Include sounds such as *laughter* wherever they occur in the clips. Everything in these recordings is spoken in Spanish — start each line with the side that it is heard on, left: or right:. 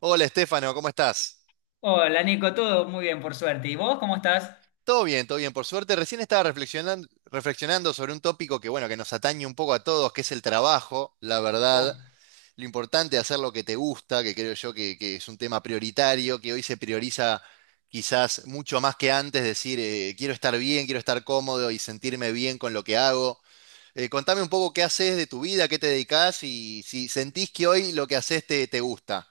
right: Hola Estefano, ¿cómo estás?
left: Hola Nico, todo muy bien por suerte. ¿Y vos cómo estás?
right: Todo bien, por suerte. Recién estaba reflexionando, reflexionando sobre un tópico que, bueno, que nos atañe un poco a todos, que es el trabajo, la verdad.
left: Oh.
right: Lo importante es hacer lo que te gusta, que creo yo que es un tema prioritario, que hoy se prioriza quizás mucho más que antes, decir, quiero estar bien, quiero estar cómodo y sentirme bien con lo que hago. Contame un poco qué haces de tu vida, qué te dedicas y si sentís que hoy lo que haces te, te gusta.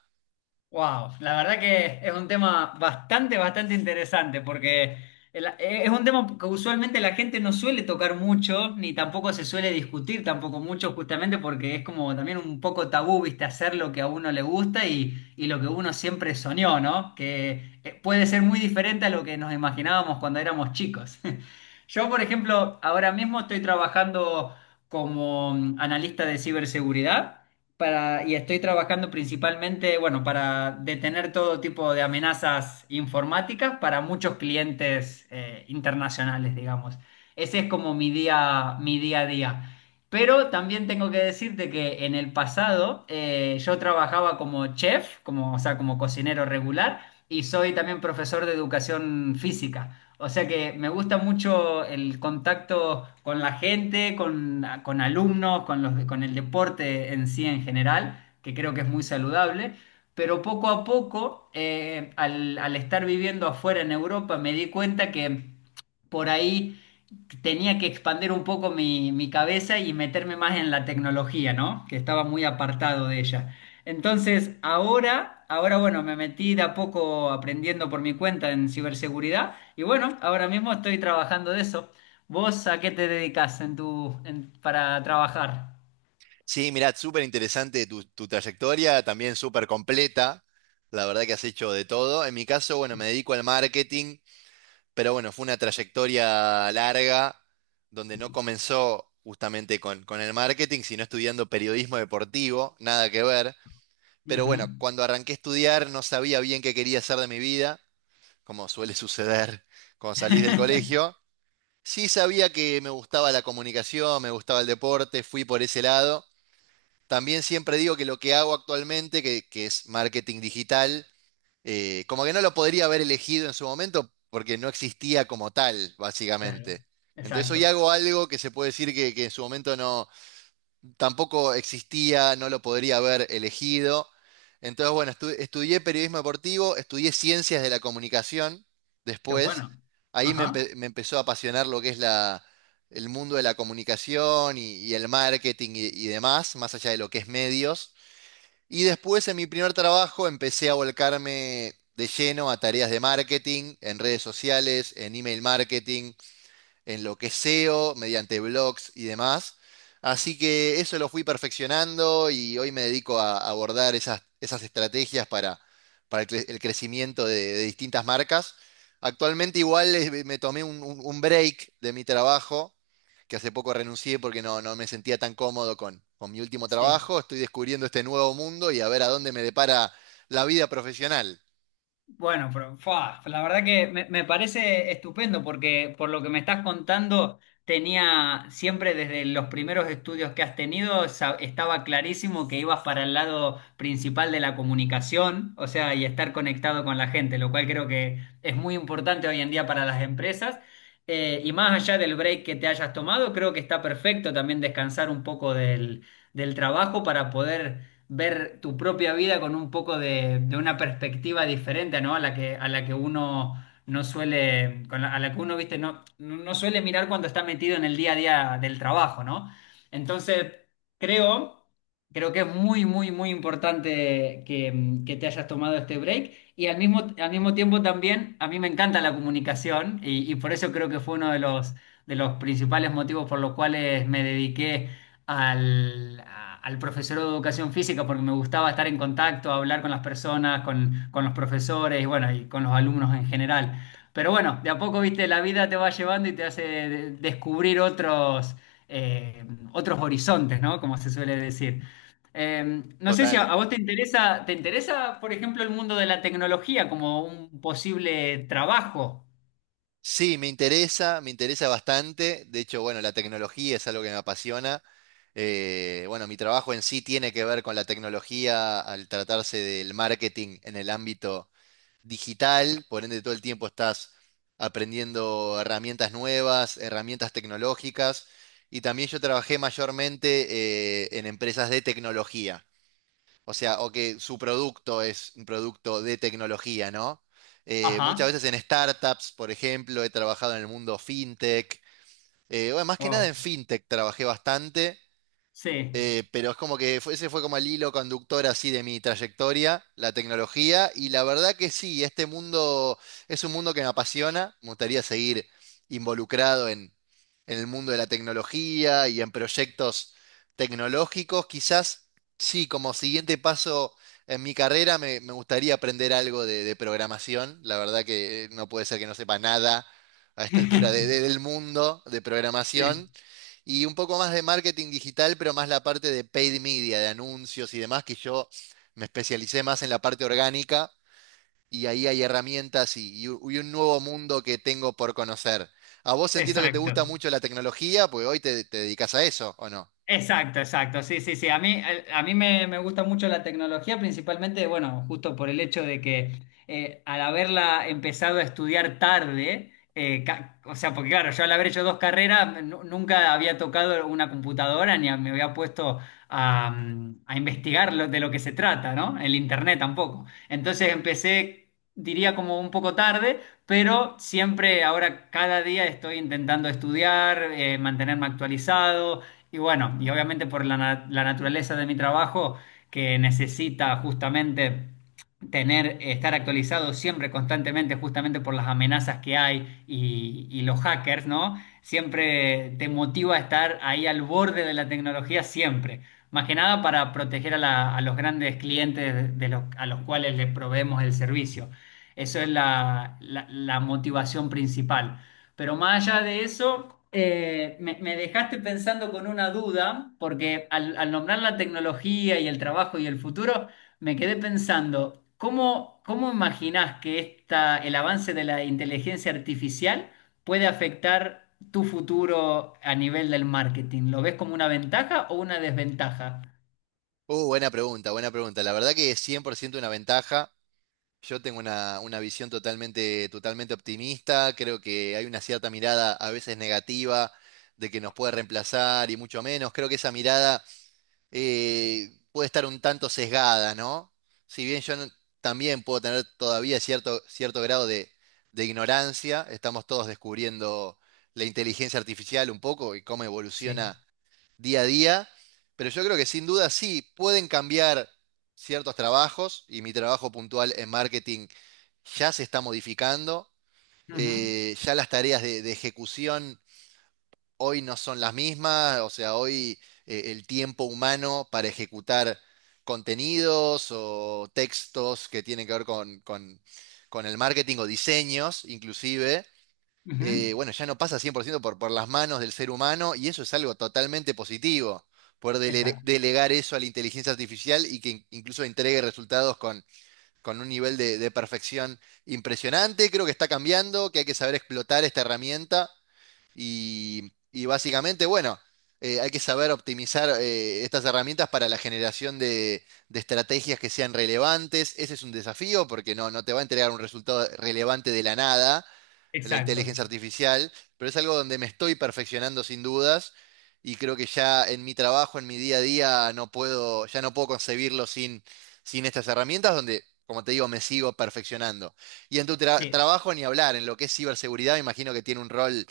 left: Wow, la verdad que es un tema bastante, bastante interesante porque es un tema que usualmente la gente no suele tocar mucho, ni tampoco se suele discutir tampoco mucho, justamente porque es como también un poco tabú, viste, hacer lo que a uno le gusta y lo que uno siempre soñó, ¿no? Que puede ser muy diferente a lo que nos imaginábamos cuando éramos chicos. *laughs* Yo, por ejemplo, ahora mismo estoy trabajando como analista de ciberseguridad y estoy trabajando principalmente, bueno, para detener todo tipo de amenazas informáticas para muchos clientes internacionales, digamos. Ese es como mi día a día. Pero también tengo que decirte que en el pasado yo trabajaba como chef, como, o sea, como cocinero regular, y soy también profesor de educación física. O sea que me gusta mucho el contacto con la gente, con alumnos, con los, con el deporte en sí en general, que creo que es muy saludable. Pero poco a poco, al estar viviendo afuera en Europa, me di cuenta que por ahí tenía que expandir un poco mi cabeza y meterme más en la tecnología, ¿no? Que estaba muy apartado de ella. Entonces, ahora bueno, me metí de a poco aprendiendo por mi cuenta en ciberseguridad y bueno, ahora mismo estoy trabajando de eso. ¿Vos a qué te dedicas en para trabajar?
right: Sí, mirá, súper interesante tu, tu trayectoria, también súper completa. La verdad que has hecho de todo. En mi caso, bueno, me dedico al marketing, pero bueno, fue una trayectoria larga donde no comenzó justamente con el marketing, sino estudiando periodismo deportivo, nada que ver. Pero
left: Ujú.
right: bueno, cuando arranqué a estudiar no sabía bien qué quería hacer de mi vida, como suele *laughs* suceder cuando salís del
left: *laughs*
right: colegio. Sí sabía que me gustaba la comunicación, me gustaba el deporte, fui por ese lado. También siempre digo que lo que hago actualmente, que es marketing digital, como que no lo podría haber elegido en su momento porque no existía como tal,
left: Claro,
right: básicamente. Entonces hoy
left: exacto.
right: hago algo que se puede decir que en su momento no, tampoco existía, no lo podría haber elegido. Entonces, bueno, estudié periodismo deportivo, estudié ciencias de la comunicación
left: Qué
right: después.
left: bueno.
right: Ahí me,
left: Ajá,
right: me empezó a apasionar lo que es la, el mundo de la comunicación y el marketing y demás, más allá de lo que es medios. Y después, en mi primer trabajo, empecé a volcarme de lleno a tareas de marketing, en redes sociales, en email marketing, en lo que es SEO, mediante blogs y demás. Así que eso lo fui perfeccionando y hoy me dedico a abordar esas, esas estrategias para el, el crecimiento de distintas marcas. Actualmente igual me tomé un, un break de mi trabajo, que hace poco renuncié porque no, no me sentía tan cómodo con mi último
left: sí.
right: trabajo. Estoy descubriendo este nuevo mundo y a ver a dónde me depara la vida profesional.
left: Bueno, pero fa, la verdad que me parece estupendo porque por lo que me estás contando, tenía siempre desde los primeros estudios que has tenido, sa- estaba clarísimo que ibas para el lado principal de la comunicación, o sea, y estar conectado con la gente, lo cual creo que es muy importante hoy en día para las empresas. Y más allá del break que te hayas tomado, creo que está perfecto también descansar un poco del trabajo para poder ver tu propia vida con un poco de una perspectiva diferente, ¿no? A la que uno no suele, con la- a la que uno, viste, no, no suele mirar cuando está metido en el día a día del trabajo, ¿no? Entonces, creo, creo que es muy, muy, muy importante que, que te hayas tomado este break y al mismo tiempo también, a mí me encanta la comunicación y por eso creo que fue uno de los principales motivos por los cuales me dediqué al profesor de educación física porque me gustaba estar en contacto, hablar con las personas, con los profesores y bueno, y con los alumnos en general. Pero bueno, de a poco, viste, la vida te va llevando y te hace de- descubrir otros, eh, otros horizontes, ¿no? Como se suele decir. No sé si
right: Total.
left: a vos ¿te interesa, por ejemplo, el mundo de la tecnología como un posible trabajo?
right: Sí, me interesa bastante. De hecho, bueno, la tecnología es algo que me apasiona. Bueno, mi trabajo en sí tiene que ver con la tecnología al tratarse del marketing en el ámbito digital. Por ende, todo el tiempo estás aprendiendo herramientas nuevas, herramientas tecnológicas. Y también yo trabajé mayormente en empresas de tecnología. O sea, o que su producto es un producto de tecnología, ¿no? Muchas
left: Ajá.
right: veces en startups, por ejemplo, he trabajado en el mundo fintech. Bueno, más que nada
left: Wow.
right: en fintech trabajé bastante.
left: Sí,
right: Pero es como que ese fue como el hilo conductor así de mi trayectoria, la tecnología, y la verdad que sí, este mundo es un mundo que me apasiona, me gustaría seguir involucrado en el mundo de la tecnología y en proyectos tecnológicos. Quizás sí, como siguiente paso en mi carrera me, me gustaría aprender algo de programación, la verdad que no puede ser que no sepa nada a esta altura del mundo de
left: sí,
right: programación. Y un poco más de marketing digital, pero más la parte de paid media, de anuncios y demás, que yo me especialicé más en la parte orgánica y ahí hay herramientas y, y un nuevo mundo que tengo por conocer. A vos entiendo que te gusta
left: exacto.
right: mucho la tecnología, pues hoy te, te dedicas a eso, ¿o no?
left: Exacto, exacto. Sí, sí, sí. A mí me gusta mucho la tecnología, principalmente, bueno, justo por el hecho de que al haberla empezado a estudiar tarde, ca- o sea, porque claro, yo al haber hecho dos carreras, nu- nunca había tocado una computadora ni a- me había puesto a, a investigar lo- de lo que se trata, ¿no? El internet tampoco. Entonces empecé, diría como un poco tarde, pero siempre ahora cada día estoy intentando estudiar, mantenerme actualizado y bueno, y obviamente por la, na- la naturaleza de mi trabajo, que necesita justamente tener, estar actualizado siempre, constantemente, justamente por las amenazas que hay y los hackers, ¿no? Siempre te motiva a estar ahí al borde de la tecnología, siempre. Más que nada para proteger a, la- a los grandes clientes de los, a los cuales le proveemos el servicio. Eso es la la- la motivación principal. Pero más allá de eso, me dejaste pensando con una duda, porque al nombrar la tecnología y el trabajo y el futuro, me quedé pensando, ¿cómo, cómo imaginás que esta, el avance de la inteligencia artificial puede afectar tu futuro a nivel del marketing? ¿Lo ves como una ventaja o una desventaja?
right: Buena pregunta, buena pregunta. La verdad que es 100% una ventaja. Yo tengo una visión totalmente, totalmente optimista. Creo que hay una cierta mirada a veces negativa de que nos puede reemplazar y mucho menos. Creo que esa mirada puede estar un tanto sesgada, ¿no? Si bien yo no- también puedo tener todavía cierto, cierto grado de ignorancia, estamos todos descubriendo la inteligencia artificial un poco y cómo
left: Sí.
right: evoluciona día a día, pero yo creo que sin duda sí pueden cambiar ciertos trabajos y mi trabajo puntual en marketing ya se está modificando,
left: Ujú,
right: ya las tareas de ejecución hoy no son las mismas, o sea, hoy el tiempo humano para ejecutar contenidos o textos que tienen que ver con, con el marketing o diseños, inclusive,
left: ujú.
right: bueno, ya no pasa 100% por, ciento por las manos del ser humano y eso es algo totalmente positivo, poder
left: Exacto,
right: delegar eso a la inteligencia artificial y que incluso entregue resultados con un nivel de perfección impresionante. Creo que está cambiando, que hay que saber explotar esta herramienta. Y básicamente, bueno, hay que saber optimizar estas herramientas para la generación de estrategias que sean relevantes. Ese es un desafío porque no, no te va a entregar un resultado relevante de la nada, la
left: exacto.
right: inteligencia artificial, pero es algo donde me estoy perfeccionando sin dudas y creo que ya en mi trabajo, en mi día a día, no puedo, ya no puedo concebirlo sin, sin estas herramientas donde, como te digo, me sigo perfeccionando. Y en tu
left: Sí.
right: trabajo ni hablar, en lo que es ciberseguridad, me imagino que tiene un rol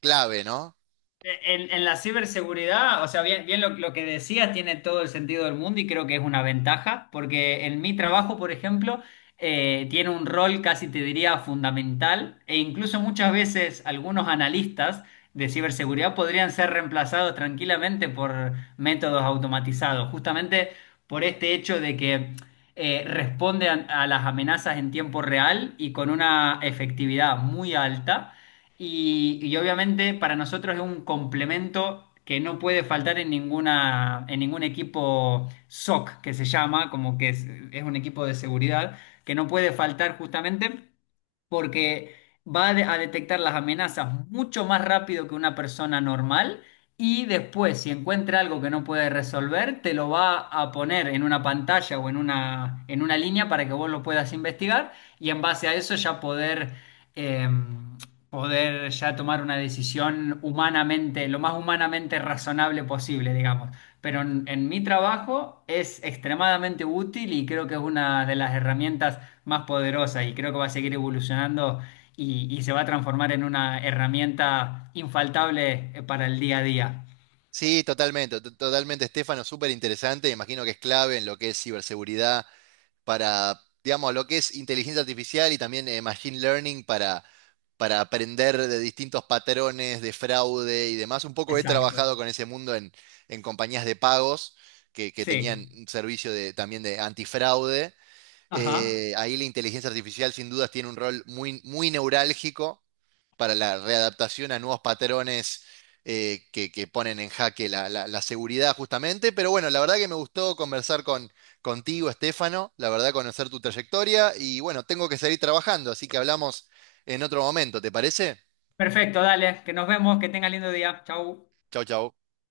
right: clave, ¿no?
left: En la ciberseguridad, o sea, bien, bien lo que decías tiene todo el sentido del mundo y creo que es una ventaja, porque en mi trabajo, por ejemplo, tiene un rol casi te diría fundamental e incluso muchas veces algunos analistas de ciberseguridad podrían ser reemplazados tranquilamente por métodos automatizados, justamente por este hecho de que responde a las amenazas en tiempo real y con una efectividad muy alta. Y obviamente para nosotros es un complemento que no puede faltar en ninguna, en ningún equipo SOC, que se llama, como que es un equipo de seguridad, que no puede faltar justamente porque a detectar las amenazas mucho más rápido que una persona normal y después, si encuentra algo que no puede resolver, te lo va a poner en una pantalla o en una línea para que vos lo puedas investigar y en base a eso ya poder eh, poder ya tomar una decisión humanamente, lo más humanamente razonable posible, digamos. Pero en mi trabajo es extremadamente útil y creo que es una de las herramientas más poderosas y creo que va a seguir evolucionando y se va a transformar en una herramienta infaltable para el día a día.
right: Sí, totalmente, totalmente, Estefano, súper interesante, me imagino que es clave en lo que es ciberseguridad para, digamos, lo que es inteligencia artificial y también machine learning para aprender de distintos patrones de fraude y demás. Un poco he
left: Exacto.
right: trabajado con ese mundo en compañías de pagos que
left: Sí.
right: tenían un servicio de, también de antifraude
left: Ajá.
right: ahí la inteligencia artificial sin dudas tiene un rol muy, muy neurálgico para la readaptación a nuevos patrones que ponen en jaque la, la seguridad justamente. Pero bueno, la verdad que me gustó conversar con, contigo, Estefano, la verdad conocer tu trayectoria y bueno, tengo que seguir trabajando, así que hablamos en otro momento, ¿te parece?
left: Perfecto, dale, que nos vemos, que tenga lindo día. Chau.
right: Chau, chau.